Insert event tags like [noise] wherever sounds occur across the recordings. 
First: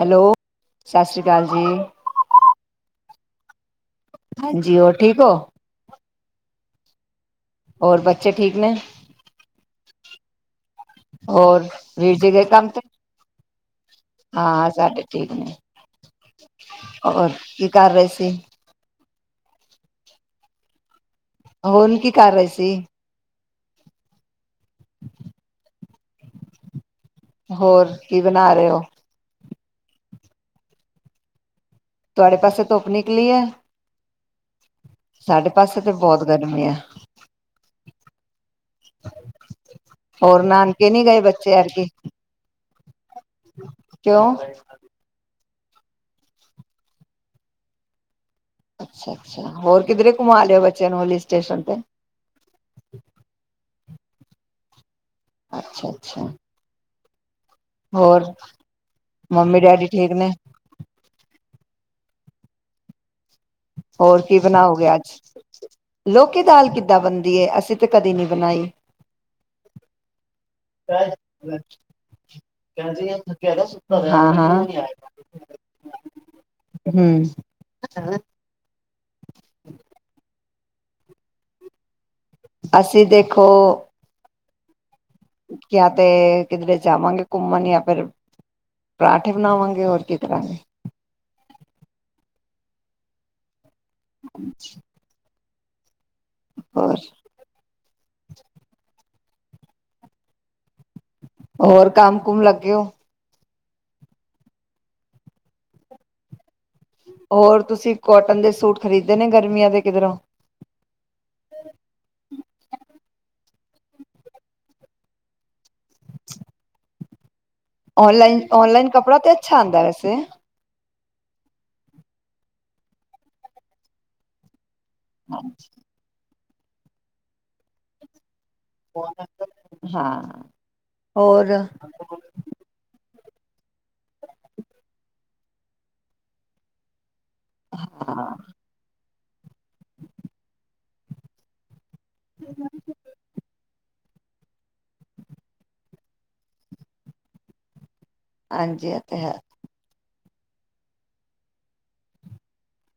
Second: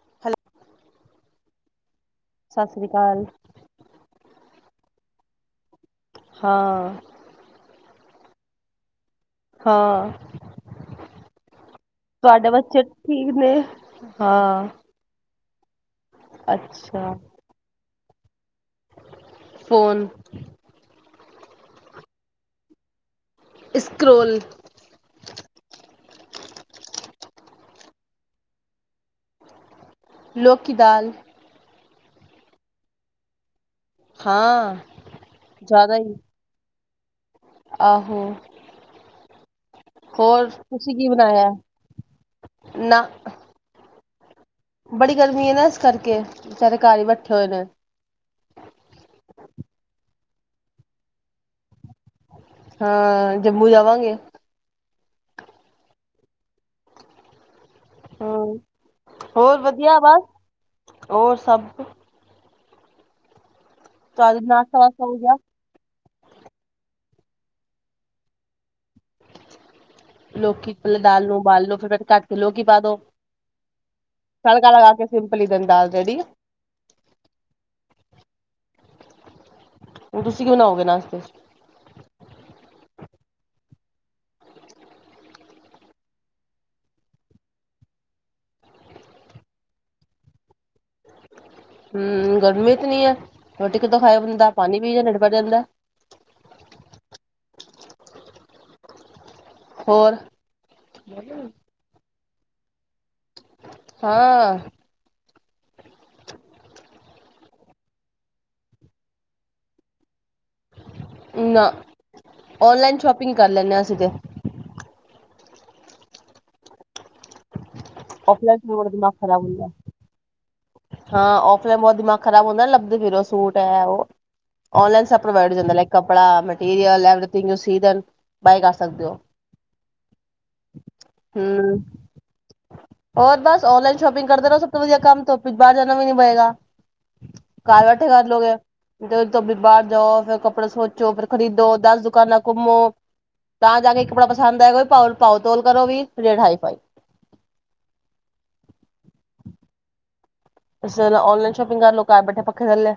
Hello ਸਤਿ ਸ਼੍ਰੀ ਅਕਾਲ ਜੀ। ਸਤਿ ਸ੍ਰੀ ਅਕਾਲ। ਹਾਂਜੀ ਹੋਰ ਠੀਕ ਹੋ। ਹਾਂ ਔਰ ਬੱਚੇ ਠੀਕ ਨੇ ਹਾਂ ਹੋਰ ਵੀਰ ਜੀ ਗਏ ਤੁਹਾਡੇ ਕੰਮ ਤੇ ਬੱਚੇ ਠੀਕ ਨੇ? ਹਾਂ ਸਾਡੇ ਠੀਕ ਨੇ ਅੱਛਾ ਹੋਰ ਕੀ ਕਰ ਰਹੇ ਸੀ ਫੋਨ ਹੋਰ ਕੀ ਕਰ ਰਹੇ ਸੀ ਇਸਰੋਲ [unintelligible] ਹੋਰ ਕੀ ਬਣਾ ਰਹੇ ਹੋ। ਲੋਕੀ ਦਾਲ ਤੁਹਾਡੇ ਪਾਸੇ ਧੁੱਪ ਨਿਕਲੀ ਹੈ ਹਾਂ। ਸਾਡੇ ਪਾਸੇ ਤੇ ਜ਼ਿਆਦਾ ਹੀ। ਬਹੁਤ ਗਰਮੀ ਆ ਆਹੋ ਹੋਰ ਨਾਨਕੇ ਤੁਸੀਂ ਨੀ ਕੀ ਗਏ ਬਣਾਇਆ ਬੱਚੇ ਐਤਕੀ ਨਾ ਕਿਉਂ ਬੜੀ ਗਰਮੀ ਹੈ ਨਾ ਇਸ ਕਰਕੇ ਸਾਰੇ ਘਰ ਹੀ ਬੈਠੇ ਹੋਏ ਨੇ ਅੱਛਾ ਅੱਛਾ ਹੋਰ ਕਿੱਧਰੇ ਘੁੰਮਾ ਲਿਆ ਬੱਚਿਆਂ ਨੂੰ ਹਿਲ ਸਟੇਸ਼ਨ ਤੇ ਹਾਂ ਜੰਮੂ ਜਾਵਾਂਗੇ ਅੱਛਾ-ਅੱਛਾ ਹਮ ਹੋਰ ਮੰਮੀ ਡੈਡੀ ਵਧੀਆ ਠੀਕ ਬਸ ਨੇ ਹੋਰ ਸਭ। ਹੋਰ ਕੀ ਤੁਹਾਡਾ ਨਾਸ਼ਤਾ ਬਣਾਓਗੇ ਵਾਸਤਾ ਅੱਜ ਹੋ ਗਿਆ? ਲੋਕੀ ਦਾਲ ਕਿੱ ਕਿਦਾਂ ਬਣਦੀ ਏ ਅਸੀਂ ਤਾਂ ਕਦੇ ਨੀ ਬਣਾਈ। ਲੋਕੀ ਪਹਿਲੇ ਦਾਲ ਨੂੰ ਕਹਿ ਉਬਾਲ ਲੋ ਫਿਰ ਕਟ ਕੇ ਲੋਕੀ ਪਾ ਦੋ ਕਹਿੰਦੀ ਥੱਕਿਆ ਦਾ ਸੁੱਤਾ ਰਿਹਾ ਨੀਂਦ ਤੜਕਾ ਨਹੀਂ ਲਗਾ ਆਈ। ਕੇ ਸਿੰਪਲ ਜਿਹੀ ਦਾਲ ਰੈਡੀ ਹੈ ਹੂੰ, ਕਿਉਂ ਨਾ ਹੋਗੇ ਨਾਸਤੇ? [unintelligible] [unintelligible] ਅਸੀਂ ਦੇਖੋ। ਕਿਆ ਤੇ ਕਿਧਰੇ ਜਾਵਾਂਗੇ ਘੁੰਮਣ ਜਾਂ ਫਿਰ ਪਰਾਂਠੇ ਬਣਾਵਾਂਗੇ ਹੋਰ ਕੀ ਕਰਾਂਗੇ। ਹਮ ਗਰਮੀ ਕਿੰਨੀ ਹੈ ਰੋਟੀ ਕਿੱਦੋਂ ਖਆ ਹਦਾ ਪਾਣੀ ਪੀ ਜਾਂ ਨਡ ਭਰ ਜਾਂਦਾ। [unintelligible] ਹੋਰ? ਹੋਰ, ਹੋਰ ਕੰਮ ਕੁਮ ਲੱਗੇ ਹੋ? ਹਾਂ ਹੋਰ ਤੁਸੀਂ ਕੋਟਨ ਦੇ ਸੂਟ ਖਰੀਦੇ ਨੇ ਗਰਮੀਆਂ ਦੇ ਕਿਧਰੋਂ ਨਾ ਔਨਲਾਈਨ ਸ਼ੋਪਿੰਗ। ਕਰ ਲੈਂਨੇ ਹਾਂ ਅਸੀਂ ਤੇ ਔਨਲਾਈਨ ਔਫਲਾਈਨ ਮੇਰਾ ਔਨਲਾਈਨ ਦਿਮਾਗ ਕੱਪੜਾ ਤੇ ਖਰਾਬ ਅੱਛਾ ਹੁੰਦਾ ਆਂਦਾ ਵੈਸੇ। ਹਾਂ, ਔਫਲਾਈਨ ਬਹੁਤ ਦਿਮਾਗ ਖ਼ਰਾਬ ਹੁੰਦਾ ਨਾ ਲੱਭਦੇ ਫ਼ਿਰੋ ਉਹ ਸੂਟ ਹੈ ਉਹ ਔਨਲਾਈਨ ਸਭ ਪ੍ਰੋਵਾਈਡ ਹੋ ਜਾਂਦਾ ਲਾਈਕ ਕੱਪੜਾ ਮ [unintelligible] ਹਾਂ ਹੋਰ ਹੂੰ ਹੋਰ ਬਸ ਔਨਲਾਈਨ ਸ਼ੋਪਿੰਗ ਕਰਦੇ ਰਹੋ ਸਭ ਤੋਂ ਵਧੀਆ ਕੰਮ ਤੋਂ ਬਾਹਰ ਜਾਣਾ ਵੀ ਨੀ ਪਏਗਾ। ਘਰ ਬੈਠੇ ਹਾਂ ਕਰਲੋਗੇ। ਤੇ ਤੁੀ ਬਾਹਰ ਜਾਓ ਫੇਰ ਕੱਪੜੇ ਸੋਚੋ ਫੇਰ ਖਰੀਦੋ। ਦਸ ਦੁਕਾਨਾਂ ਘੁੰਮੋ ਤਾਂ ਜਾ ਕੇ। ਕੱਪੜਾ ਪਸੰਦ ਆਏਗਾ ਪਾਓ ਪਾਓ ਤੋਲ ਕਰੋ ਵੀ ਰੇਟ ਹਾਈ ਫਾਈਲ ਹਾਂਜੀ, ਇਹ ਤੇ ਹੈ ਔਨਲਾਈਨ ਸ਼ੋਪਿੰਗ ਕਰ ਲੋਕ ਬੈਠੇ ਪੱਖੇ ਥੱਲੇ।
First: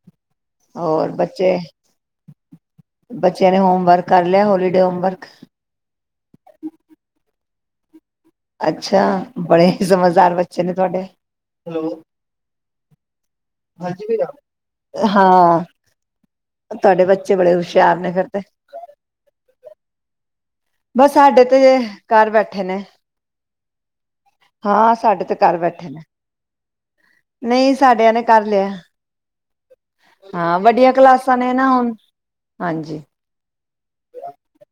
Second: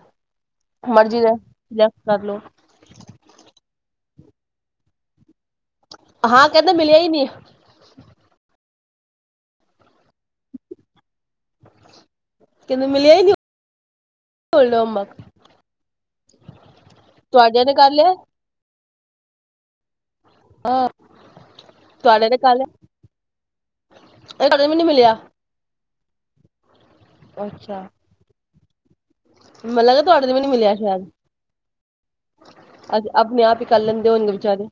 ਹੋਰ ਮਰਜ਼ੀ ਦੇ ਬੱਚੇ ਸਿਲੈਕਟ ਕਰ ਲੋ ਬੱਚਿਆਂ ਨੇ ਹੋਮਵਰਕ ਕਰ ਲਿਆ ਹੋਲੀਡੇ ਓਮਬਰਕ ਹਾਂ ਕਹਿੰਦੇ ਮਿਲਿਆ ਹੀ ਨਹੀਂ। ਅੱਛਾ ਬੜੇ ਸਮਝਦਾਰ ਬੱਚੇ ਨੇ ਤੁਹਾਡੇ। ਕਹਿੰਦੇ ਮਿਲਿਆ ਹੀ ਨਹੀਂ ਹੋਮਵਰਕ ਹਾਂ, ਤੁਹਾਡੇ ਬੱਚੇ ਬੜੇ ਤੁਹਾਡੇ ਕਰ ਹੁਸ਼ਿਆਰ ਨੇ ਲਿਆ ਫਿਰ ਤੇ। ਹਾਂ ਬਸ ਸਾਡੇ ਤੇ ਜੇ ਘਰ ਤੁਹਾਡੇ ਕਰ ਬੈਠੇ ਲਿਆ ਨੇ ਤੁਹਾਡੇ ਵੀ ਨੀ ਹਾਂ ਮਿਲਿਆ ਸਾਡੇ ਤੇ ਘਰ ਬੈਠੇ ਨੇ। ਨਹੀਂ ਅੱਛਾ ਸਾਡਿਆਂ ਨੇ ਕਰ ਲਿਆ। ਮੈਨੂੰ ਲੱਗਾ ਤੁਹਾਡੇ ਨੂੰ ਵੀ ਨੀ ਹਾਂ, ਮਿਲਿਆ ਵੱਡੀਆਂ ਸ਼ਾਇਦ ਕਲਾਸਾਂ ਨੇ ਨਾ ਹੁਣ ਹਾਂਜੀ ਅੱਜ ਆਪਣੇ ਆਪ ਹੀ ਕਰ ਲੈਂਦੇ ਹੋਣਗੇ ਬਚਾਰੇ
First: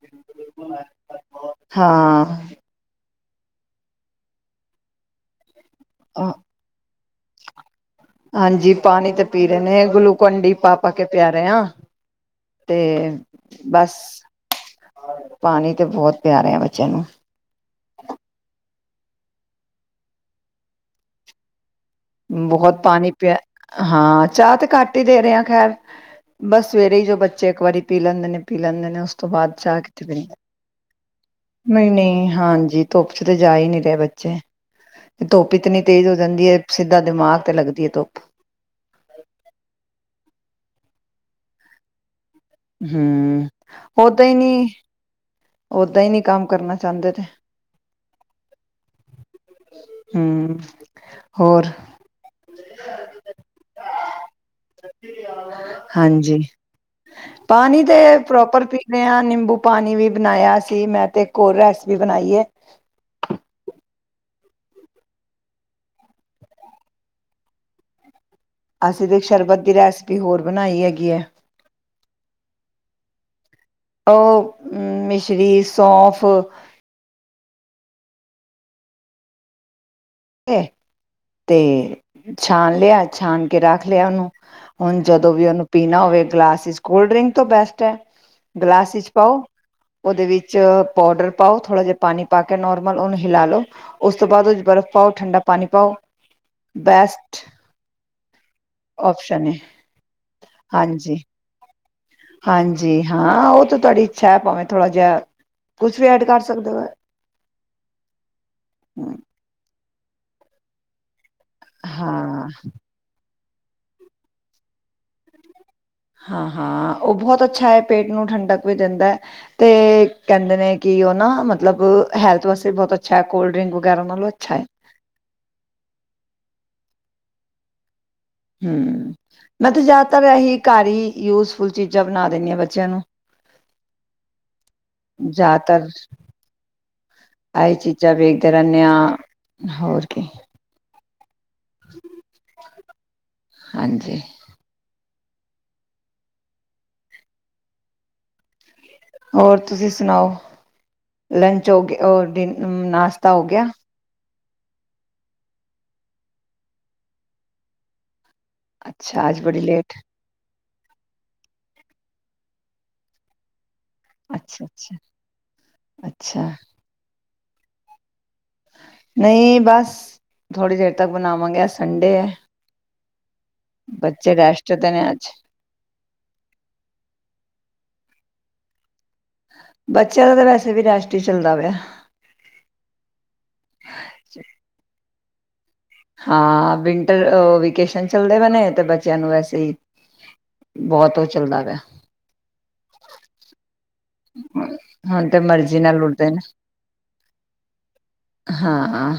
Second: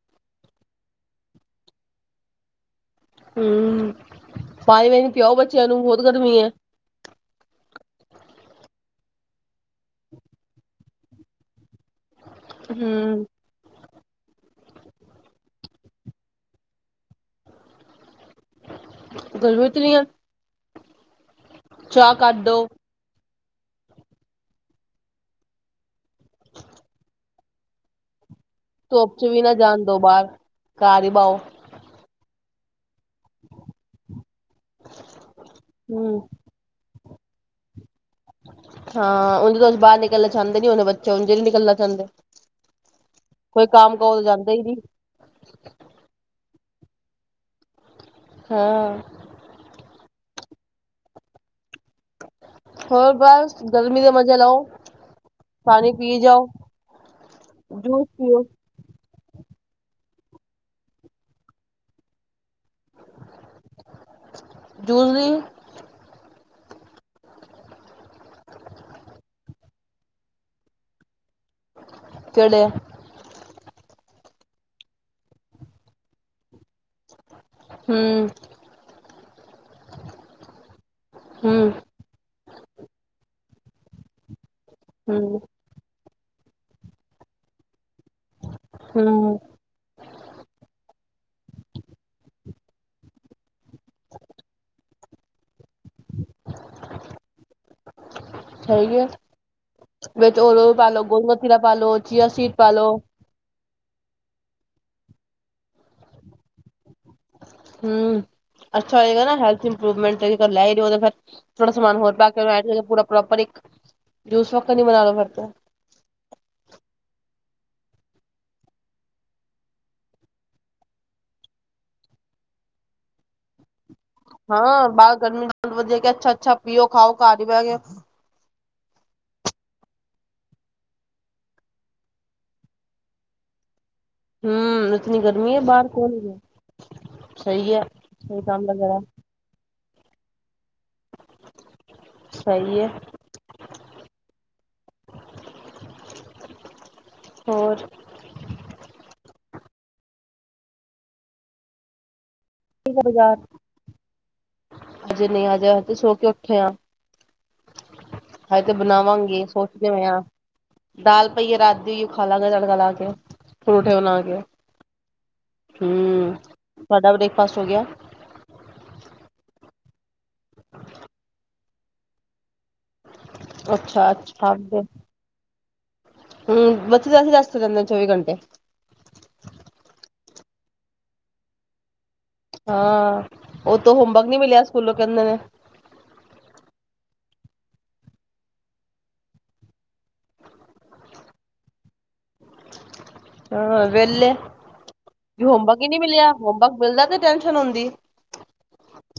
ਹਾਂ ਹੂੰ [unintelligible] [unintelligible] ਬਹੁਤ ਗਰਮੀ ਐ ਹਾਂਜੀ ਪਾਣੀ ਤੇ ਪੀ ਰਹੇ ਨੇ ਗਲੂਕੰਡੀ ਪਾ ਪਾ ਕੇ ਪਿਆ ਰਹੇ ਆ ਤੇ ਹੂੰ ਬਸ ਪਾਣੀ ਤੇ ਬਹੁਤ ਪਿਆ ਰਹੇ ਆ ਬੱਚਿਆਂ ਨੂੰ ਗਲਵਤਲੀਆਂ ਬਹੁਤ ਪਾਣੀ ਪਿਆ ਹਾਂ, ਚਾਹ ਤੇ ਘੱਟ ਹੀ ਦੇ ਰਹੇ ਆ ਖੈਰ ਬਸ ਸਵੇਰੇ ਹੀ ਜੋ ਬੱਚੇ ਇੱਕ ਵਾਰੀ ਪੀ ਲੈਂਦੇ ਨੇ ਪੀ ਲੈਂਦੇ ਨੇ ਉਸ ਧੁੱਪ ਚ ਤੋਂ ਵੀ ਨਾ ਬਾਅਦ ਜਾ ਜਾਣ ਦੋ ਕੇ ਬਾਹਰ ਨਹੀਂ ਘਰ ਹੀ ਬਾਓ ਹਾਂ ਧੁੱਪ ਚ ਤਾਂ ਜਾ ਹੀ ਨੀ ਰਿਹਾ ਬੱਚੇ ਤੇ ਧੁੱਪ ਇਤਨੀ ਤੇਜ਼ ਹੋ ਹੂੰ ਜਾਂਦੀ ਹੈ ਜਿੱਾਂਮਾਗ ਤੇ ਲੱਗਦੀ ਹੈ ਧੁੱਪ ਹਾਂ ਉਦੇ ਤੋਂਂ ਬਾਹਰ ਨਿਕਲਣਾ ਚਾਹੁੰਦੇ ਨੀ ਉਹਦੇ ਬੱਚੇ ਉਦੇ ਨੀ ਨਿਕਲਣਾ ਚਾਹੁੰਦੇ ਹਾਂ ਹਮ ਉਦਾਂ ਹੀ ਜਾਂਦਾ ਨਹੀਂ ਨੀ ਉਦਾਂ ਹੀ ਨਹੀਂ ਕੰਮ ਕਰਨਾ ਚਾਹੁੰਦੇ ਤੇ ਹਾਂ ਹਮ ਹੋਰ ਹੋਰ ਬਸ ਗਰਮੀ ਦੇ ਮਜੇ ਲਓ ਪਾਣੀ ਪੀ ਹਾਂਜੀ ਜਾਓ ਪਾਣੀ ਤੇ ਜੂਸ ਪੀਓ ਪ੍ਰੋਪਰ ਪੀਂਦੇ ਹਾਂ ਨਿੰਬੂ ਪਾਣੀ ਵੀ ਬਣਾਇਆ ਸੀ ਇੱਕ ਹੋਰ ਰੈਸਪੀ ਬਣਾਈ ਹੈ ਦੂਸਰੀ ਅਸੀਂ ਤੇ ਸ਼ਰਬਤ ਦੀ ਰੈਸਿਪੀ ਹੋਰ ਬਣਾਈ ਹੈਗੀ ਹੈ ਚੜੇ ਉਹ ਮਿਸਰੀ ਸੋਫ ਹਮ ਹੂੰ ਤੇ ਛਾਣ ਲਿਆ ਛਾਂ ਰੱਖ ਲਿਆ ਉਹਨੂੰ ਉਹਨਾਂ ਨੂੰ ਜਦੋਂ ਹੂੰ ਵੀ ਪੀਣਾ ਹੋਵੇ ਗਲਾਸ ਕੋਲਡਰਿੰਗ ਤੋਂ ਬੈਸਟ ਹੈ ਗਲਾਸ ਵਿੱਚ ਹੂੰ ਪਾਓ ਉਹਦੇ ਵਿੱਚ ਪਾਊਡਰ ਪਾਓ ਥੋੜਾ ਜਿਹਾ ਪਾਣੀ ਪਾ ਕੇ ਨੋਰਮਲ ਉਹਨੂੰ ਹਿਲਾ ਲਓ ਉਸ ਤੋਂ ਬਾਅਦ ਬਰਫ ਪਾਓ ਠੰਡਾ ਪਾਣੀ ਪਾਓ ਬੈਸਟ ਹੈਗੀ ਆ ਓਪਸ਼ਨ ਹੈ ਵਿਚ ਹਾਂਜੀ ਗੁਣ ਕਤੇਰਾ ਪਾ ਲਓ ਹਾਂਜੀ ਹਾਂ ਉਹ ਤਾਂ ਤੁਹਾਡੀ ਇੱਛਾ ਹ ਭਾਵੇਂ ਥੋੜਾ ਜਿਹਾ ਕੁਛ ਵੀ ਐਡ ਕਰ ਸਕਦੇ ਹੋ। ਹੁ। ਅੱਛਾ ਹਮ, ਹੋਏਗਾ ਨਾ ਹੈਲਥ ਇਮਪ੍ਰੋਵੇਮੈਂਟ [unintelligible] ਲਾਏ ਫਿਰ ਥੋੜਾ ਸਮਾਨ ਹੋਰ ਭਾਗ ਹਾਂ ਕਰੋ ਅੱਜ ਪੂਰਾ ਪ੍ਰੋਪਰ ਇੱਕ ਜੂਸ ਵੱਕਰ ਤੋਂ ਨੀ ਬਨਾਣਾ ਪੜ੍ਹਤਾ। ਹਾਂ ਹਾਂ ਉਹ ਬਹੁਤ ਅੱਛਾ ਹੈ ਪੇਟ ਨੂੰ ਠੰਡਾ ਵੀ ਦਿੰਦਾ ਤੇ ਕਹਿੰਦੇ ਨੇ ਕਿ ਨਾ ਮਤਲਬ ਹੈਲਥ ਵਾਸਤੇ ਬਹੁਤ ਅੱਛਾ ਕੋਲਡ ਵਗੈਰਾ ਨਾਲੋਂ ਅੱਛਾ ਹੈ ਹਾਂ ਨਾ ਗਰਮੀ ਬਹੁਤ ਵਧੀਆ ਕਿ ਅੱਛਾ ਅੱਛਾ ਪੀਓ। ਖਾਓ ਘਰ ਹੀ ਬਹਿ ਗਿਆ ਹਮ ਮੈਂ ਤੇ ਜ਼ਿਆਦਾਤਰ ਇਹੀ ਘਰ ਹੀ ਯੂਜਫੁਲ ਚੀਜ਼ਾਂ ਬਣਾ ਦਿੰਦੀ ਹਾਂ, ਬੱਚਿਆਂ ਨੂੰ। ਹਮ ਉਤਨੀ ਗਰਮੀ ਹੈ ਜ਼ਿਆਦਾਤਰ ਬਾਹਰ, ਕੌਣ ਹੀ ਗਿਆ, ਸਹੀ ਆਹੀ ਹੈ ਚੀਜ਼ਾਂ ਸਹੀ ਵੇਖਦੇ ਕੰਮ ਰਹਿੰਦੇ ਲੱਗਾ ਹਾਂ ਹੋਰ ਕੀ। ਸਹੀ ਹੈ। ਹਾਂਜੀ। ਹੋਰ। ਹੋਰ ਤੁਸੀਂ ਸੁਣਾਓ, ਲੰਚ ਹੋ ਗ ਹੋਰ ਡਿਨ ਹੈ ਨਾਸ਼ਤਾ ਬਾਜ਼ਾਰ ਹੋ ਗਿਆ। ਹਜੇ ਨਹੀਂ ਹਜੇ ਤੇ ਸੋ ਕੇ ਉੱਠੇ ਆ। ਹਜੇ ਤੇ ਅੱਛਾ ਅੱਜ ਬਣਾਵਾਂਗੇ ਬੜੀ ਸੋਚਦੇ ਲੇਟ ਪਏ ਆ। ਦਾਲ ਪਈ ਏ ਰਾਤ ਦੀ, ਓਹ ਖਾ ਲਾਗੇ ਤੜਕਾ ਲਾ ਕੇ। ਪਰੌਠੇ ਬਣਾ ਕੇ, ਅੱਛਾ ਅੱਛਾ ਹਮ ਅੱਛਾ ਸਾਡਾ ਵੀ ਦੇਖ ਪਾਸ ਹੋ ਗਿਆ। ਨਹੀਂ ਬਸ ਥੋੜੀ ਦੇਰ ਤੱਕ ਬਣਾਵਾਂਗੇ ਅਜ ਸੰਡੇ ਹੈ। ਅੱਛਾ ਬੱਚੇ ਰੇਸਟ ਤੇ ਨੇ ਅੱਜ। ਹਮ ਬੱਚੇ ਤਾਂ ਰਹਿੰਦੇ ਹੀ ਰੇਸਟ ਤੇ ਨੇ ਚੌਵੀ ਘੰਟੇ। ਬੱਚਿਆਂ ਦਾ ਤਾਂ ਵੈਸੇ ਵੀ ਰੇਸਟ ਹੀ ਚੱਲਦਾ ਪਿਆ। ਹਾਂ ਉਤੋਂ ਹੋਮਵਰਕ ਨਹੀਂ ਮਿਲਿਆ ਸਕੂਲੋਂ ਕਹਿੰਦੇ ਨੇ। ਹਾਂ ਵਿੰਟਰ ਵੇਕੇਸ਼ਨ ਚੱਲਦੇ ਪਏ ਨੇ, ਤੇ ਬੱਚਿਆਂ ਨੂੰ ਵੈਸੇ ਹੀ ਬਹੁਤ ਉਹ ਚੱਲਦਾ ਪਿਆ। ਹ ਵਿਹਲੇ, ਹੁਣ ਤੇ ਮਰਜ਼ੀ ਹੋਮਵਰਕ ਹੀ ਨਹੀਂ ਨਾਲ ਉੱਠਦੇ ਮਿਲਿਆ, ਹੋਮਵਰਕ ਮਿਲਦਾ ਤੇ ਟੈਂਸ਼ਨ ਹੁੰਦੀ ਹੈ। ਨੇ ਹਾਂ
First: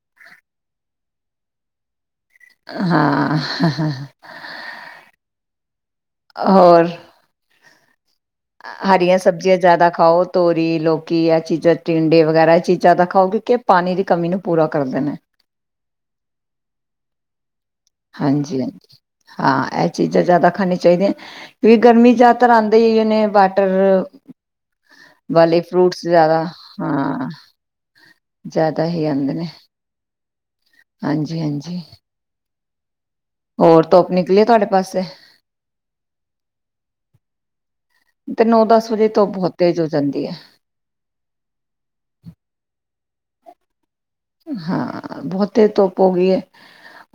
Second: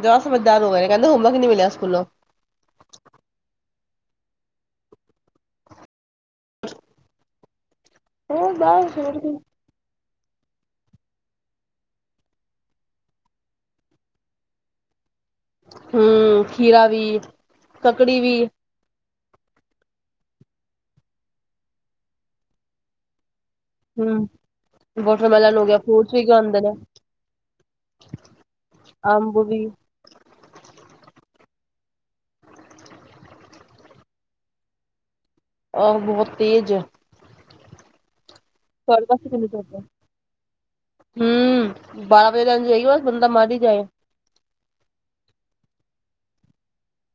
ਜਾਦਾ ਸਮਝਦਾਰ ਹੋ ਗਏ ਕਹਿੰਦੇ ਹੋਮਵਰਕ ਹੀ ਨਹੀਂ ਮਿਲਿਆ ਸਕੂਲੋਂ। ਹਾਂ। ਹੋਰ ਹੋਰ ਬਸ ਹਰੀਆਂ ਹੋਰ ਕੀ। ਸਬਜ਼ੀਆਂ ਜ਼ਿਆਦਾ ਖਾਓ ਤੋਰੀ, ਲੋਕੀ ਆ ਚੀਜ਼ਾਂ ਟਿੰਡੇ ਵਗੈਰਾ ਇਹ ਚੀਜ਼ਾਂ ਦਾ ਖਾਓਗੇ ਕਿ ਇਹ ਪਾਣੀ ਦੀ ਕਮੀ ਨੂੰ ਪੂਰਾ ਕਰਦੇ ਨੇ। ਹਮ ਖੀਰਾ ਵੀ ਕੱਕੜੀ ਵੀ। ਹਾਂਜੀ ਹਾਂਜੀ ਹਾਂ ਇਹ ਚੀਜ਼ਾਂ ਜਿਆਦਾ ਖਾਨੀਆ ਚਾਹੀਦੀਆਂ ਕਿਉਕਿ ਗਰਮੀ ਜ਼ਿਆਦਾਤਰ ਆਉਂਦਾ ਹੀ ਉਹਨੇ ਟਰ ਹੂੰ ਵਾਟਰਮੈਲਨ ਵਾਲੇ ਹੋ ਗਿਆ ਫਰੂਟਸ ਵੀ ਜਿਆਦਾ ਖਾਂਦੇ ਨੇ ਹਾਂ ਜ਼ਿਆਦਾ ਹੀ ਆਉਂਦੇ ਅੰਬ ਨੇ ਵੀ ਹਾਂਜੀ -ਹਾਂਜੀ। ਜੀ। ਹੋਰ ਧੁੱਪ ਨਿਕਲੀ ਆ ਤੁਹਾਡੇ ਪਾਸੇ। ਆ ਬਹੁਤ ਤੇਜ਼ ਹੈ। ਤੇ ਨੌ [unintelligible] ਦਸ ਵਜੇ ਧੁੱਪ ਬਹੁਤ ਤੇਜ਼ ਹੋ ਜਾਂਦੀ ਹੈ ਹਮ ਬਾਰਾਂ ਵਜੇ [unintelligible] ਬੰਦਾ ਮਾਰ ਹੀ ਜਾਏ। ਹਾਂ ਬਹੁਤੇ ਧੁੱਪ ਹੋ ਗਈ ਹੈ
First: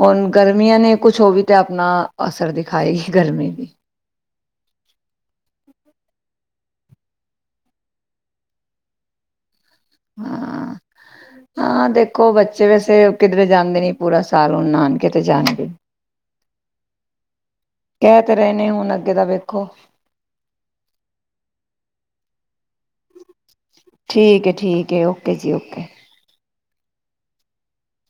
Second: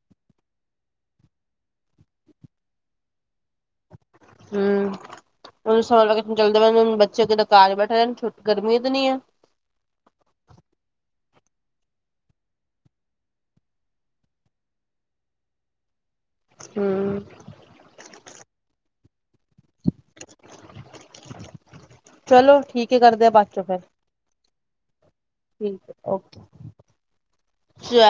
ਹੁਣ ਗਰਮੀਆਂ ਨੇ ਕੁਛ ਹੋ ਵੀ ਤੇ ਆਪਣਾ ਅਸਰ ਦਿਖਾਏਗੀ ਗਰਮੀ ਵੀ। [unintelligible] ਕਾਰ ਬੈਠੇ ਰਹਿਣ ਗਰਮੀ ਇਤਨੀ ਹੈ। ਹਾਂ-ਹਾਂ ਦੇਖੋ ਬੱਚੇ ਵੈਸੇ ਕਿਧਰੇ ਜਾਂਦੇ ਨੀ ਪੂਰਾ ਸਾਲ ਹੁਣ ਨਾਨਕੇ ਤੇ ਜਾਣਗੇ। ਹੂੰ ਕਹਿ ਤੇ ਰਹੇ ਨੇ ਹੁਣ ਅੱ ਗੇ ਦਾ ਵੇਖੋ। ਚਲੋ ਠੀਕ ਹੈ ਕਰਦੇ ਆ ਬਾ ਠੀਕ ਹੈ, ਠੀਕ ਹੈ ਓਕੇ ਜੀ ਓਕੇ। ਠੀਕ ਐ ਓਕੇ। ਚੈ